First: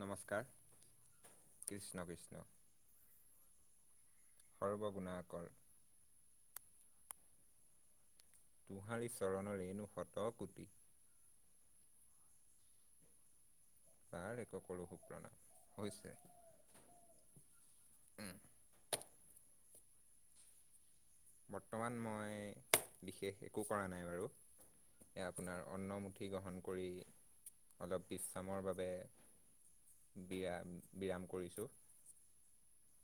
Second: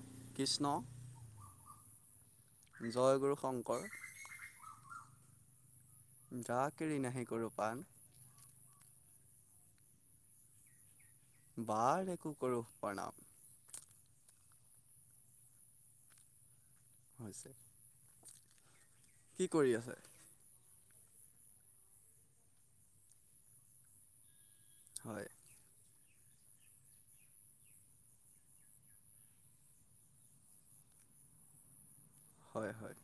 নমস্কাৰ কৃষ্ণ। কৃষ্ণ কৃষ্ণ। জয়গুৰু শংকৰ। কৰ। যা কেৰি নাহি কৰো পণ। টোহাৰি চৰণৰেনো শত কোটি। বাৰ একো কৰোহ প্ৰণাম। তাৰ একো কৰো সু- প্ৰণাম হৈছে। হৈছে। উমঁ। কি কৰি আছে? বৰ্তমান মই বিশেষ একো কৰা নাই বাৰু এ হয় আপোনাৰ অন্ন-। পুথি গ্ৰহণ কৰি অলপ বিশ্ৰামৰ বাবে। বিৰা বিৰাম কৰিছো। হয়- হয়।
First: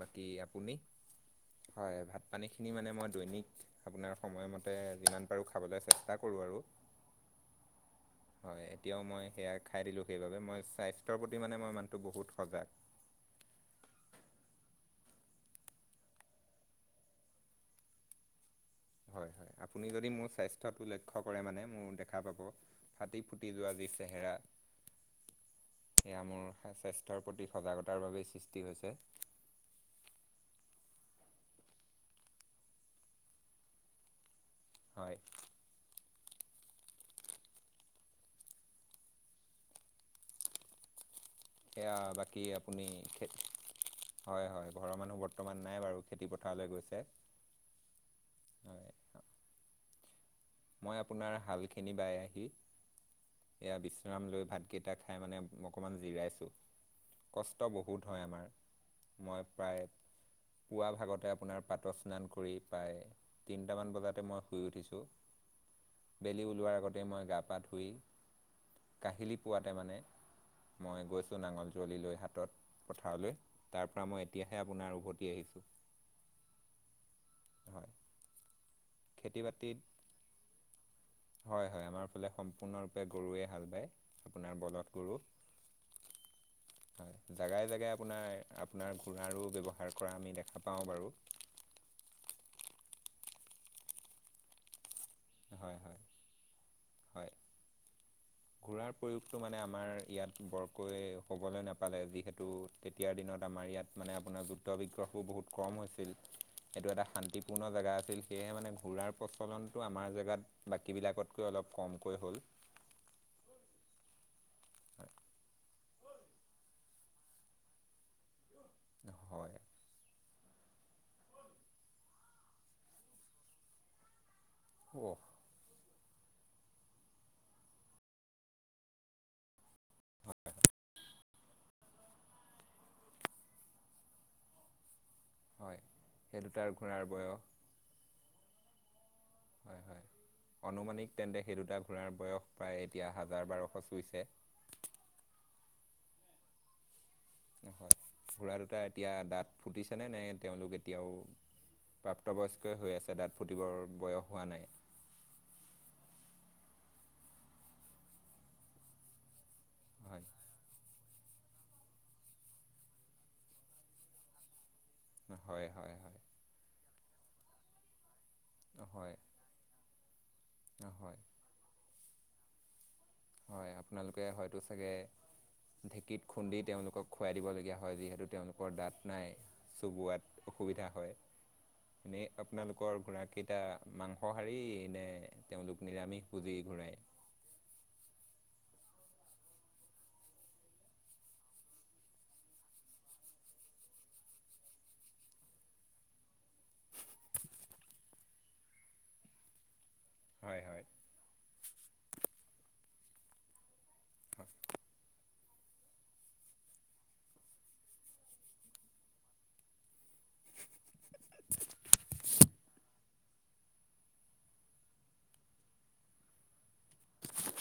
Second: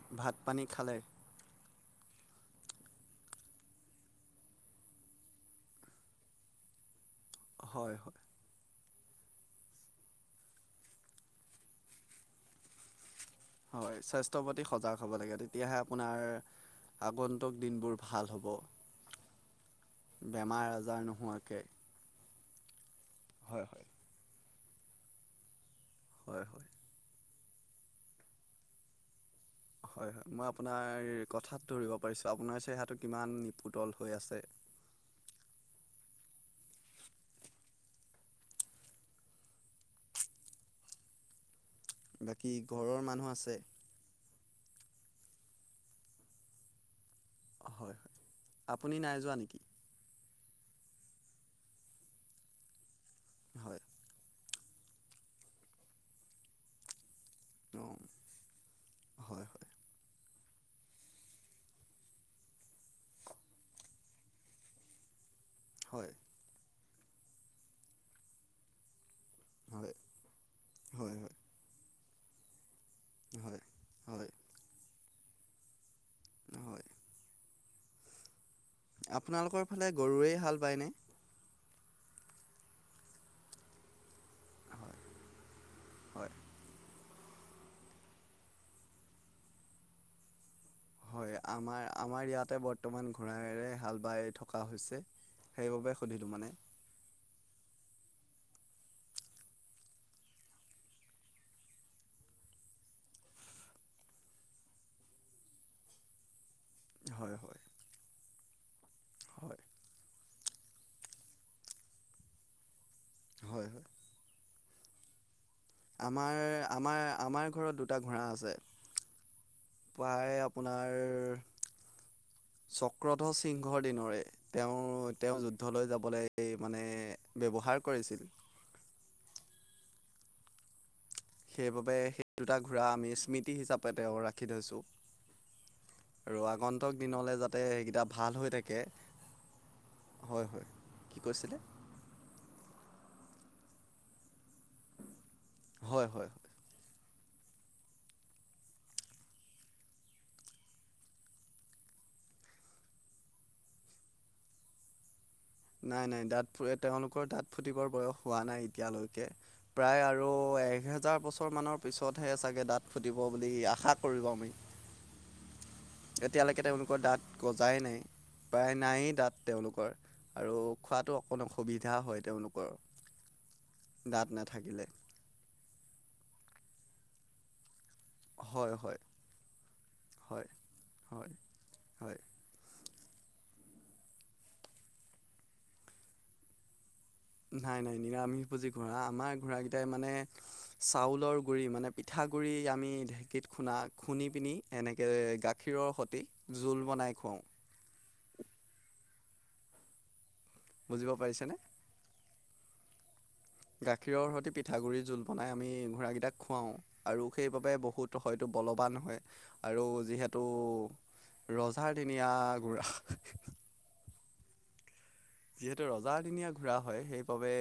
বাকী ভাত -পানী আপুনি খালে? হয়, ভাত পানীখিনি মানে মই দৈনিক আপোনাৰ সময়মতে যিমান পাৰোঁ খাবলৈ চেষ্টা কৰোঁ আৰু। হয়। হয় এতিয়াও মই সেয়া খাই দিলোঁ সেইবাবে মই স্বাস্থ্যৰ প্ৰতি মানে মই মানুহটো বহুত সজাগ। হয় স্বাস্থ্যৰ প্ৰতি সজাগ হ'ব লাগে তেতিয়াহে আপোনাৰ আগন্তুক দিনবোৰ ভাল হ'ব। হয়- হয় আপুনি যদি মোৰ বেমাৰ স্বাস্থ্যটো আজাৰ লক্ষ্য কৰে নোহোৱাকৈ মানে মোৰ দেখা পাব। ফাটি ফুটি হয় যোৱা হয় যি চেহেৰা। এয়া হয় হয় মোৰ স্বাস্থ্যৰ প্ৰতি সজাগতাৰ বাবেই সৃষ্টি হৈছে। হয় -হয় মই আপোনাৰ কথাত ধৰিব পাৰিছো আপোনাৰ চেহেৰাটো কিমান নিপুতল হৈ আছে। হয়। সেয়া বাকী আপুনি ঘৰৰ মানুহ খে--্ আছে হয় -হয় ঘৰৰ মানুহ বৰ্তমান নাই বাৰু খেতি পথাৰলৈ গৈছে। হয় হয় হয় আপুনি নাই যোৱা নেকি? মই আপোনাৰ হালখিনি বাই আহি-। এয়া হয় বিশ্ৰাম লৈ ভাতকেইটা খাই মানে অকণমান জিৰাইছোঁ। কষ্ট অঁ বহুত হয় আমাৰ মই হয় প্ৰায়। পুৱা ভাগতে আপোনাৰ পাত স্নান কৰি প্ৰায় তিনিটামান বজাতে মই শুই উঠিছোঁ। হয় হয় বেলি ওলোৱাৰ আগতেই মই গা পা ধুই। কাহিলী পোৱাতে হয় মানে মই হয় হয় গৈছোঁ নাঙল যুৱলি লৈ। পথাৰলৈ হয় তাৰ পৰা মই হয় এতিয়াহে আপোনাৰ উভতি আহিছোঁ। হয়। হয়। খেতি আপোনালোকৰ বাতিত ফালে গৰুৰেই হাল বায়নে? হয় হয় আমাৰ ফালে সম্পূৰ্ণৰূপে গৰুৱে হাল বায়। আপোনাৰ বলধ হয় গৰু। হয় হয়। জোগাই জেগাই আপোনাৰ আপোনাৰ ঘোঁৰাৰো ব্যৱহাৰ কৰা আমি দেখা। পাওঁ বাৰু হয় আমাৰ আমাৰ ইয়াতে বৰ্তমান ঘোৰাৰে হাল বাই থকা হৈছে। হয় সেইবাবে হয় সুধিলো মানে। ঘোৰাৰ প্ৰয়োগটো মানে আমাৰ ইয়াত বৰকৈ হ'ব টা আমাৰ ইয়াত মানে আপোনাৰ যুদ্ধ বিগ্ৰহো বহুত কম হৈছিল। এইটো এটা হয় হয় শান্তিপূৰ্ণ জেগা আছিল সেয়েহে মানে ঘূৰাৰ হয় প্ৰচলনটো আমাৰ জেগাত। বাকীবিলাকতকৈ অলপ কমকৈ হ'ল। হয়, হয়। হয়। আমাৰ আমাৰ আমাৰ ঘৰত দুটা ঘোঁৰা আছে। হয় প্ৰায় আপোনাৰ চক্ৰধ সিংহৰ দিনৰে। অ' তেওঁ তেওঁ যুদ্ধলৈ যাব। বোলে এই মানে ব্যৱহাৰ কৰিছিল। সেইবাবে সেই দুটা ঘূঁৰা আমি স্মৃতি হিচাপে তেওঁ ৰাখি থৈছোঁ। হয় সেই আৰু দুটাৰ আগন্তক ঘোঁৰাৰ বয়স দিনলে যাতে সেইকেইটা ভাল হৈ থাকে। হয় হয় হয় অনুমানিক কি তেন্তে কৈছিলে সেই দুটা ঘোঁৰা বয়স প্ৰায়। এতিয়া হাজাৰ বাৰশ চুইছে। হয়, হয়, হয়। হয় ঘোঁৰা দুটা এতিয়া দাঁত ফুটিছেনে নে তেওঁলোক এতিয়াও প্ৰাপ্তবয়স্কই হৈ আছে দাঁত ফুটিবৰ বয়স হোৱা নাই নাই নাই দাঁতু তেওঁলোকৰ দাঁত ফুটিবৰ বয়স হোৱা নাই এতিয়ালৈকে। প্ৰায় হয় আৰু এ হাজাৰ বছৰমানৰ পিছতহে চাগে দাঁত ফুটিব বুলি আশা কৰিব আমি। হয় হয়। হয় এতিয়ালৈকে তেওঁলোকৰ দাঁত গজাই নাই প্ৰায় হয় নায়েই দাঁত তেওঁলোকৰ। আৰু হয় খোৱাতটো অকণ অসুবিধা হয় তেওঁলোকৰ। হয় আপোনালোকে দাঁত হয়তো নাথাকিলে চাগে ঢেঁকীত খুন্দি তেওঁলোকক খুৱাই দিবলগীয়া হয়। যিহেতু তেওঁলোকৰ হয় হয় দাত নাই চোবোৱা হয় ত অসুবিধা হয়। হয় তেওঁলোকৰ ঘোৰাকেইটা মাংস সাৰি নে তেওঁলোক নিৰামিষ পুজি কৰে? নাই-নাই নিৰামিষ পুঁজি ঘোঁৰা। আমাৰ ঘোঁৰাৰাকেইটাই মানে চাউলৰ গুৰি মানে পিঠাত। গুৰি আমি ঢেঁকীত খুন্দা খুন্দি পিনি এনেকে গাখীৰৰ সতে জোল বনাই। অওঁ। হয় হয় বুজিব পাৰিছেনে? গাখীৰৰ সতে পিঠাগুৰি জোল বনাই আমি ঘোঁৰা কেইটাক খুৱাও আৰু সেইবাবে বহুত হয় তো। বলৱান হয় আৰু যিহেতু ৰজাৰ দিনীয়া ঘুৰা। যিহেতু ৰজাদিনীয়া ঘূৰা হয়, সেইবাবে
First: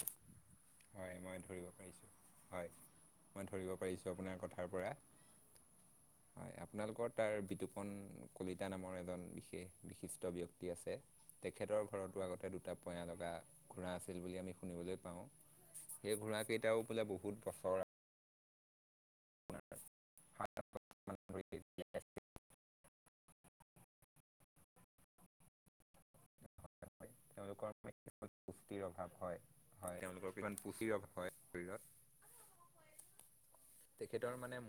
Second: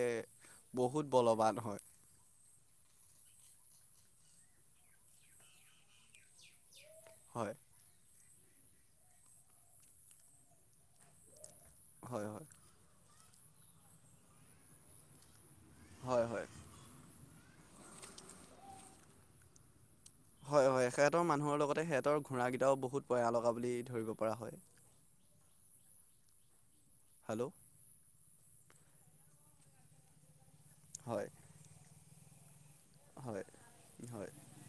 বহুত হয় মই বলৱান ধৰিব হয়। পাৰিছোঁ হয় মই ধৰিব পাৰিছোঁ আপোনাৰ কথাৰ পৰা হয়। আপোনালোকৰ তাৰ হয় বিতুপন কলিতা নামৰ এজন বিশেষ বিশিষ্ট ব্যক্তি আছে। তেখেতৰ ঘৰতো হয় হয় আগতে দুটা পয়া লগা ঘোঁৰা আছিল বুলি আমি শুনিবলৈ পাওঁ। সেই হয় ঘোঁৰা হয় কেইটাও বোলে বহুত বছৰ। হয় হয় সিহঁতৰ মানুহৰ আপোনাৰ লগতে সিহঁতৰ ঘোঁৰাকেইটাও বহুত পয়া লগা বুলি ধৰিব পৰা হয়। [inaudible] হয় হেল্ল' তেওঁলোকৰ পুষ্টিৰ অভাৱ হয় হয় তেওঁলোকৰ ইমান পুচিৰ ৰ হয় শৰীৰত হয় হয় তেখেতৰ মানে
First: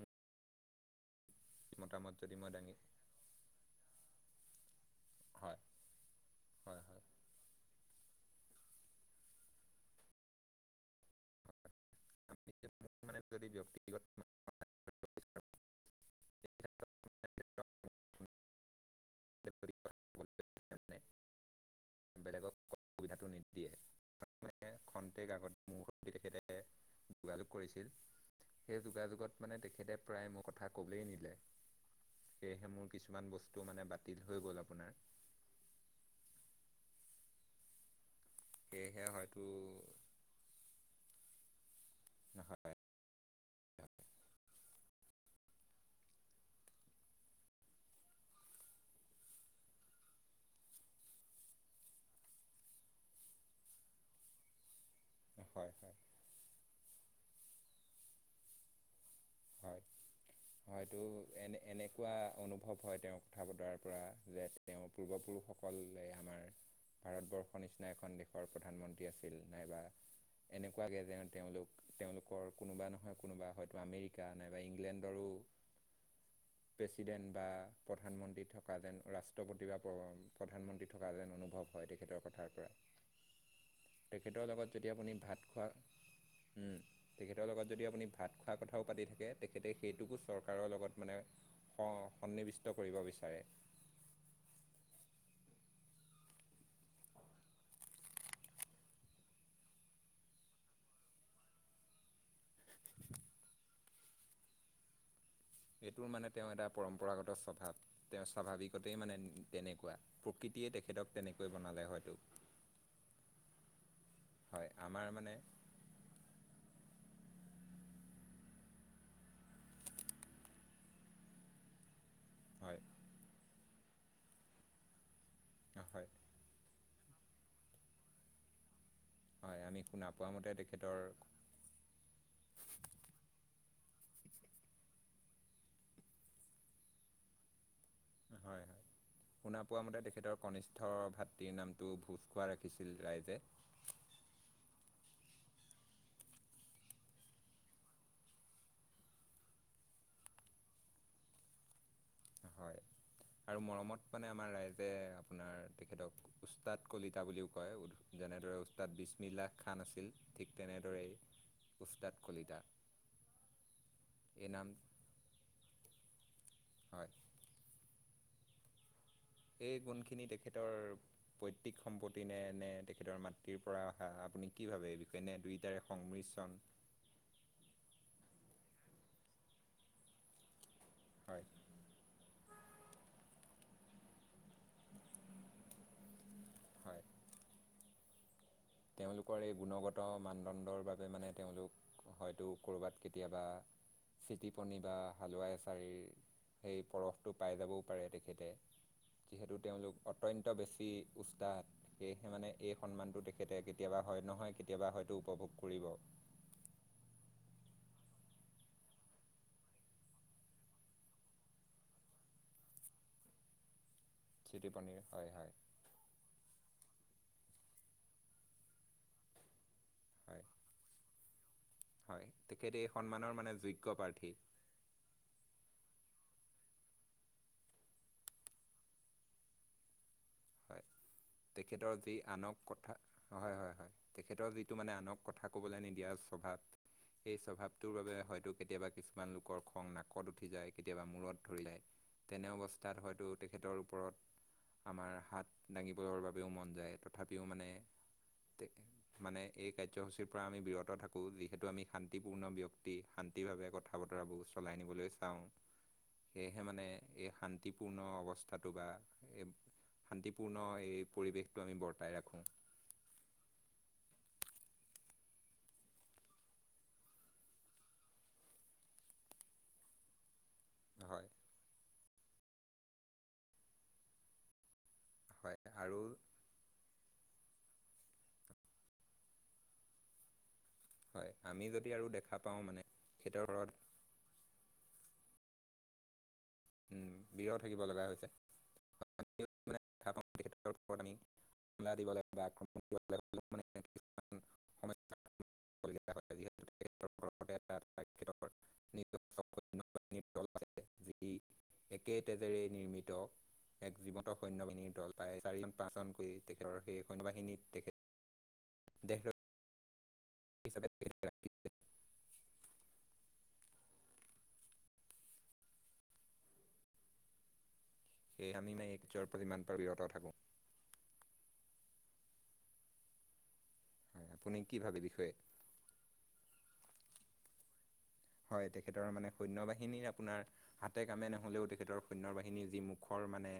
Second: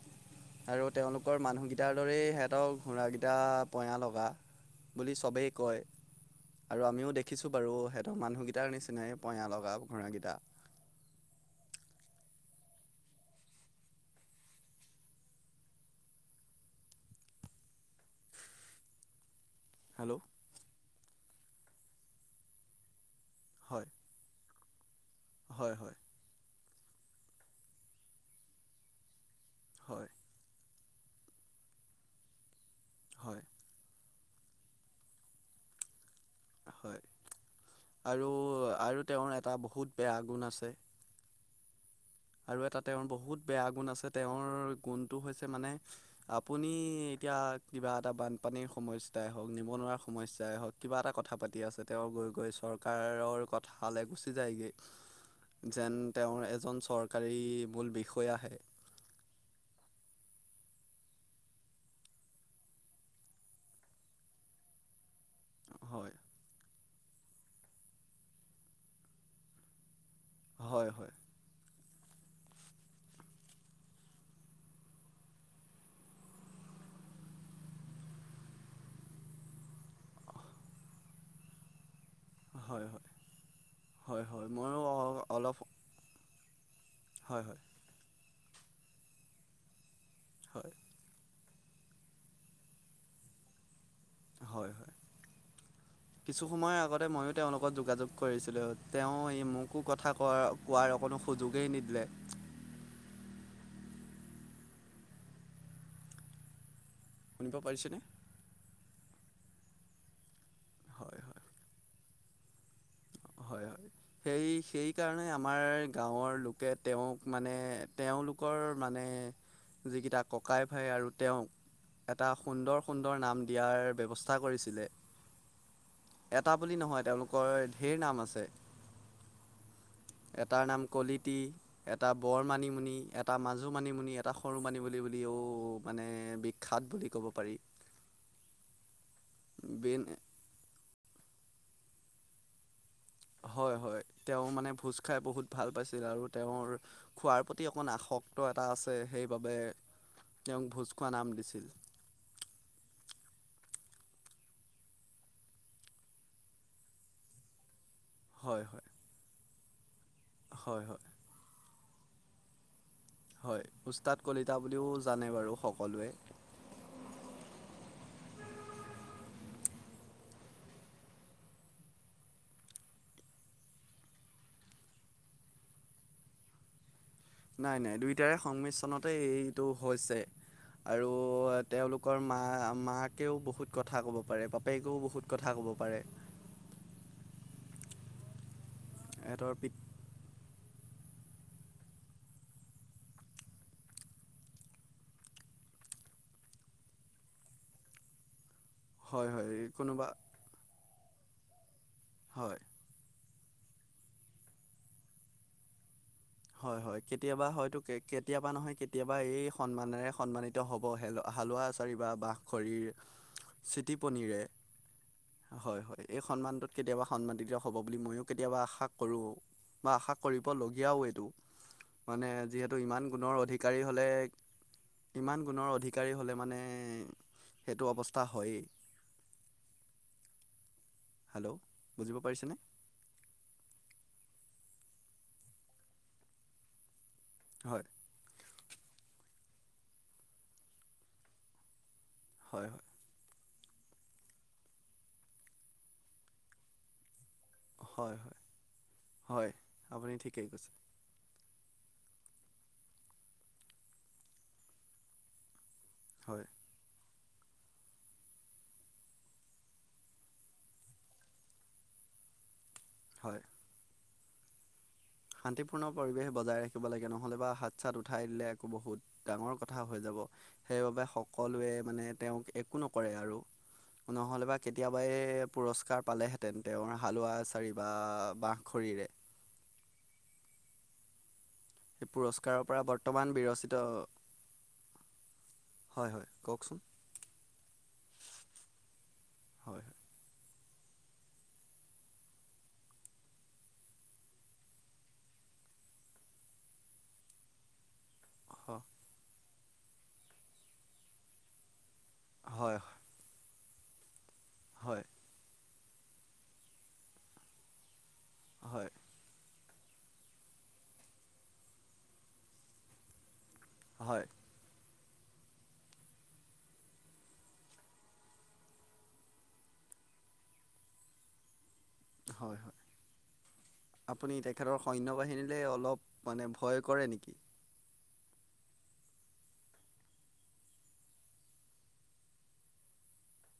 আৰু তেওঁলোকৰ মানুহকেইটাৰ মতামত দৰেই যদি মই দাঙি সিহঁতক ঘোঁৰাকিটা পয়া লগা। বুলি চবেই হয় কয়, হয় আৰু হয় আমিও দেখিছো বাৰু সেহঁতৰ মানুহ গী। টাৰ নিচিনাই পয়া লগা ঘোঁৰোকেইটা। মানে যদি ব্যাক্তিগত [inaudible] [inaudible] হেল্ল' বেলেগক সুবিধাটো নিদিয়ে হয় খন্তেক আগত হয় ম হয় তেখেতে যোগাযোগ কৰিছিল সেই যোগাযোগত মানে তেখেতে হয় প্ৰায় মোৰ কথা। কবেই সিহঁতে। সেয়েহে মোৰ কিছুমান হয় বস্তু মানে বাতিল হৈ গ'ল আপোনাৰ হয়, আৰু সেয়েহে আৰু তেওঁৰ হয়তো এটা বহুত বেয়া গুণ আছে। আৰু এটা নহয় তেওঁৰ বহুত বেয়া গুণ আছে তেওঁৰ গুণটো হৈছে মানে আপুনি এতিয়া কিবা এটা বানপানীৰ সমস্যাই হওক নিবনুৱা সমস্যাই হওক কিবা এটা কথা পাতি আছে তেওঁ গৈ চৰকাৰৰ কথালৈ গুচি যায় গে। হয় যেন হয় তেওঁৰ এজন চৰকাৰী মূল বিষয়া হে। হয় [inaudible] হয়তো এনে এনেকুৱা অনুভৱ হয় তেওঁ কথা বতৰাৰ পৰা যে তেওঁৰ পূৰ্বপুৰুষ সকলে হয় আমাৰ ভাৰতবৰ্ষৰ নিচিনা এখন দেশৰ প্ৰধানমন্ত্ৰী আছিল নাইবা হয় এনেকুৱাকে হয় যে তেওঁলোক তেওঁলোকৰ কোনোবা নহয় কোনোবা হয়তো আমেৰিক- কা নাইবা ইংলেণ্ডৰো [inaudible] প্ৰেছিডেণ্ট বা প্ৰধানমন্ত্ৰী থকা যেন ৰাষ্ট্ৰপতি বা প্ৰধানমন্ত্ৰী থকা যেন অনুভৱ। হয় [inaudible] কথাৰ তেখেতৰ পৰা হয় হয় হয় তেখেতৰ হয় লগত ময়ো যদি আপুনি অ- ভাত অলপ খোৱা হয় তেখেতৰ হয় লগত যদি আপুনি ভাত খোৱা কথাও পাতি থাকে, তেখেতে সেইটোকো চৰকাৰৰ হয় লগত মানে স সন্নিৱিষ্ট কৰিব বিচাৰে। হয় হয়। কিছু সময়ৰ আগতে ময়ো তেওঁলোকত যোগাযোগ কৰিছিলোঁ তেওঁ এই মোকো কথা কোৱা কোৱাৰ অকণো সুযোগেই নিদিলে। এইটোৰ মানে তেওঁ এটা পৰম্পৰাগত শুনিব স্বভাৱ। পাৰিছেনে তেওঁ স্বাভাৱিক মানে তেনেকুৱা প্ৰকৃতিয়ে তেখেতক হয় হয় তেনেকৈ বনালে হয়তো। হয় হয়, সেই হয় আমাৰ সেইকাৰণে মানে আমাৰ গাঁৱৰ লোকে তেওঁক মানে তেওঁলোকৰ মানে যিকেইটা ককাই ভাই আৰু তেওঁক এটা হয় সুন্দৰ সুন্দৰ নাম দিয়াৰ ব্যৱস্থা কৰিছিলে। হয় এটা বুলি নহয় তেওঁলোকৰ ঢেৰ নাম আছে। হয় আমি শুনা পোৱা মতে এটাৰ নাম তেখেতৰ কলতি, এটা বৰ মণিমুনি, এটা ম- কাজু মানিমুনি, এটা সৰু মানিম বুলি বুলিও মানে বিখ্যাত বুলি ক'ব পাৰি। হয়, হয়। শুনা পোৱা বিন মতে তেখেতৰ কনিষ্ঠ ভাতৃৰ নামটো ভোজ খোৱা ৰাখিছ- হয় হয় তেওঁ মানে ভোজ খাই বহুত ভাল পাইছিল আৰু তেওঁৰ খোৱাৰ প্ৰতি অকণ আসক্ত এটা আছে সেইবাবে তেওঁক ভোজ খোৱা নাম দিছিল। হয় আৰু মৰমত মানে আমাৰ ৰাইজে, আপোনাৰ তেখেতক উস্তাদ কলিতা বুলিও কয়। উ যেনেদৰে হয় হয় ওস্তাদ বিছমিল্লা খান আছিল ঠিক হয় হয় তেনেদৰেই উস্তাদ কলিতা হয়। উস্তাদ এই কলিতা নাম বুলিও জানে বাৰু সকলোৱে। হয়। এই গুণখিনি তেখেতৰ পৈতৃক সম্পত্তি নে, নে তেখেতৰ মাতৃৰ পৰা অহা আপুনি কি ভাবে এই বিষয়ে নে দুইটাৰে সংমিশ্ৰণ [inaudible] নাই নাই দুইটাৰে সংমিশ্ৰণতে এইটো হৈছে আৰু হয় তেওঁলোকৰ মা মাকেও বহুত কথা ক'ব পাৰে বাপেকেও বহুত কথা কব পাৰে। হয় তেওঁলোকৰ ইহঁতৰ এই পিত গুণগত মানদণ্ডৰ বাব- বাবে মানে তেওঁলোক হয়তো কৰবাত কেতিয়াবা চিটি পনি বা হালোৱাই এছাৰিৰ সেই পৰফটো পাই যাবও পাৰে তেখেতে হয় হয় যিহেতু তেওঁলোক কোনোবা অত্যন্ত বেছি উস্তাদ সেয়েহে মানে হয় এই সন্মানটো তেতে কেতিয়াবা হয় নহয় কেতিয়াবা হয়তো উপভোগ কৰিব। হয় হয় কেতিয়াবা হয়তো কেতিয়াবা নহয় কেতিয়াবা এই সন্মানেৰে সন্মানিত হ'বহে হালোৱা এচাৰি বা বাঁহ খৰিৰ চিটি পনিৰে, জ্যোতি পনীৰ হয় হয় - হয়। এই সন্মানটোত কেতিয়াবা সন্মানিত হ'ব বুলি মইয়ো কেতিয়াবা আশা কৰোঁ বা আশা হয় কৰিবলগীয়াও এইটো। হয় মানে তেখেত যিহেতু এই ইমান সন্মানৰ গুণৰ মানে অধিকাৰী যোগ্য হ'লে, প্ৰাৰ্থী ইমান গুণৰ অধিকাৰী হ'লে মানে সেইটো অৱস্থা হয়েই। হেল্ল' তেখেতৰ যি বুজিব পাৰিছেনে আনক কথা- হয় - হয়, তেখেতৰ যি টো মানে আনক কথা কবলৈ নিদিয়া স্বভাৱ, এই হয় স্বভাৱটোৰ বাবে হয়তো কেতিয়াবা কিছুমান লোকৰ খং নাকত উঠি যায়, কেতিয়াবা মূৰত ধৰি যায়। তেনে হয় হয় অৱস্থাত হয়তো তেখেতৰ ওপৰত আমাৰ হাত দাঙিবৰ বাবেও মন যায়। তথাপিও মানে- হয় হয় মানে হয়, এই আপুনি কাৰ্যসূচীৰ পৰা ঠিকেই আমি কৈছে বিৰত থাকোঁ, বি সেইটো আমি শান্তিপূৰ্ণ ব্যক্তি, শান্তিভাৱে কথা বতৰাবোৰ চলাই নিবলৈ চাওঁ। হয় সেয়েহে মানে এই শান্তিপূৰ্ণ অৱস্থাটো বা এই শান্তিপূৰ্ণ এই পৰিৱেশটো আমি বৰ্তাই ৰাখোঁ। হয়। শান্তিপূৰ্ণ পৰিৱেশে বজাই ৰাখিব লাগে। নহ'লে বা হাত-চাত উঠাই দিলে আকৌ বহুত ডাঙৰ কথা হৈ যাব। সেইবাবে হয় সকলোৱে মানে তেওঁক একো নকৰে আৰু। নহ'লেবা কে তিয়াবাই হয় আৰু পুৰস্কাৰ পালেহেঁতেন। তেওঁৰ হালোৱা এচাৰি বা বাঁহ খৰিৰে। হয়। আমি যদি আৰু সেই দেখা পাওঁ পুৰস্কাৰৰ মানে পৰা বৰ্তমান তেখেতৰ ঘৰত বিৰচিত, হয় - হয়। কওকচোন উম, বিৰত থাকিব লগা হৈছে। হয় [unintelligible] [unintelligible] [inaudible] হয় [unintelligible] ই একে তেজেৰে হয় নিৰ্মিত, এক জীৱন্ত সৈন্যবাহিনীৰ হয় দল প্ৰায় চাৰি পাচন কৰি তেখেতৰ সেই সৈন্য বাহিনীৰ হয় তেখেত দেহৰ হিচাপে [unintelligible] হয়। সেয়ে আমি মাএ- এই যৰ- পৰা যিমান পাৰোঁ বিৰত থাকোঁ। হয় - হয়। হয় আপুনি তেখেতৰ কি ভাবে বিষয়ে সৈন্য-বাহিনীলে অলপ মানে ভয় কৰে নে হয়। তেখেতৰ মানে সৈন্য-বাহিনীৰ আপোনাৰ হাতে কামে নহলেও, তেখেতৰ সৈন্য-বাহিনীৰ যি মুখৰ মানে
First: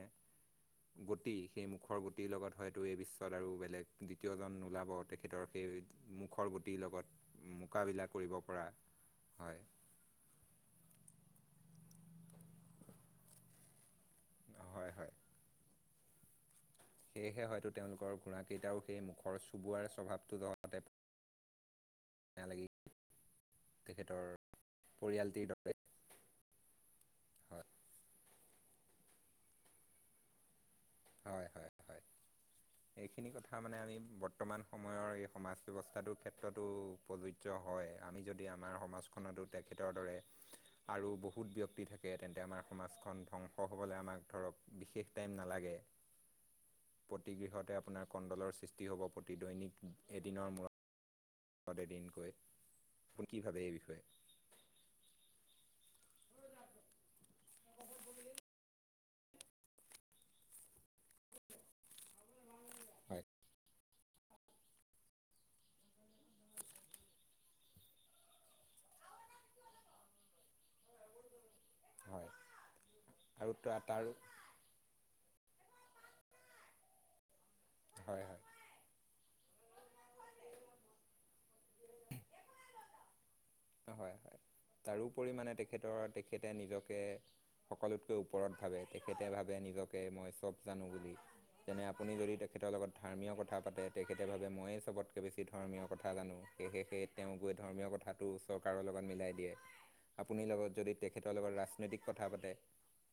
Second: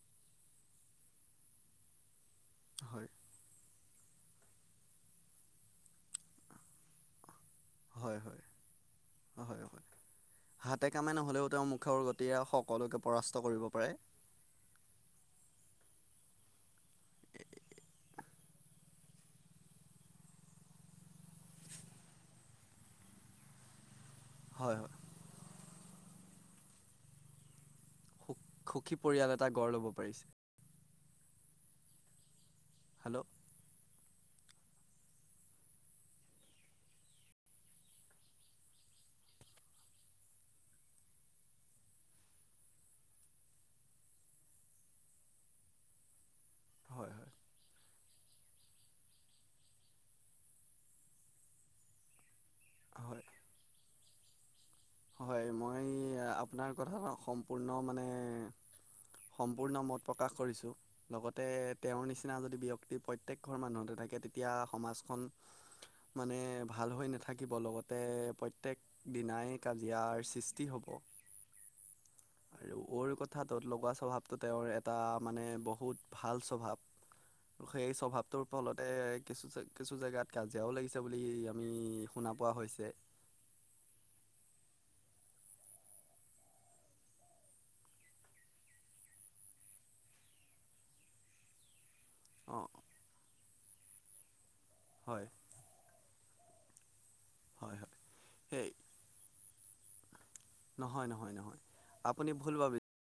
গতি, সেই মুখৰ গতিৰ লগত হয়তো এই হয় বিশ্বত আৰু বেলেগ দ্বিতীয়জন নোলাব, তেখেতৰ সেই মুখৰ গুটিৰ লগত। মোকাবিলা হয় কৰিব হয় পৰা। হয় - হয়। হাতে-কামে ন হলেও তেওঁৰ মুখৰ গতিয়ে সকলোকে পৰাস্ত কৰিব পাৰে। অ' হয় - হয়। সেয়েহে হয়তো তেওঁলোকৰ ঘোঁৰাকেইটাও সেই মুখৰ চুবোৱাৰ স্বভাৱটো ধৰাতে য়া লাগি- তেখেত তৰ হয় হয় পৰিয়ালটিৰ দৰে হয়। সু- সুখী পৰিয়াল এটা গঢ় ল'ব পাৰিছে। হয় - হয় - হয়। হেল্ল' এইখিনি কথা মানে আমি বৰ্তমান সময়ৰ এই সমাজ ব্যৱস্থাটোৰ ক্ষেত্ৰতো প্ৰযোজ্য হয়। আমি যদি আমাৰ সমাজ খনতো তেখেতৰ দৰে আৰু বহুত ব্যক্তি থাকে, তেন্তে আমাৰ সমাজখন ধ্বংস হ'বলৈ আমাৰ ধৰক বিশেষ টাইম নালাগে। [unintelligible] প্ৰতিগৃহতে আপোনাৰ কণ্ডলৰ সৃষ্টি হ'ব, প্ৰতি দৈনিক এদিনৰ মূৰত হত এদিনকৈ। হয় কি ভাবে এই বিষয়ে? হয়, মই আপোনাৰ কথা সম্পূৰ্ণ মানে সম্পূৰ্ণ মত প্ৰকাশ কৰিছোঁ। লগতে তেওঁৰ নিচিনা যদি ব্যক্তি হয় প্ৰত্যেক ঘৰ মানুহতে থাকে তেতিয়া সমাজখন মানে ভাল হৈ নাথাকিব। লগতে প্ৰত্যয়েক দিনাই কাজিয়াৰ সৃষ্টি হ'ব। হয় আৰু ৰ আৰু কথাটোত তা লগোৱা তাৰো স্বভাৱটো তেওঁৰ এটা মানে বহুত বহুত ভাল স্বভাৱ। সেই হয় হয় স্বভাৱটোৰ ফলতে কিছু কিছু জেগাত কাজিয়াও লাগিছে বুলি আমি শুনা পোৱা হৈছে। তাৰো পৰিমাণে তেখেতৰ তেখেতে নিজকে সকলোতকৈ ওপৰত ভাবে তেখেতে ভাবে- নিজকে মই চব জানো বুলি যেনে- আপুনি যদি অঁ তেখেতৰ লগত ধৰ্মীয় কথা পাতে তেখেতে ভাবে ময়ে হয় চবতকৈ বেছি ধৰ্মীয়, কথা জানো। সেয়ে সে তেওঁ গৈ হয় ধৰ্মীয়, হয় কথাটো সেই চৰকাৰৰ লগত মিলাই দিয়ে। আপুনি লগত যদি নহয় নহয় তেখেতৰ লগত নহয় ৰাজনৈতিক কথা আপুনি পাতে- ভুল ভাবিছে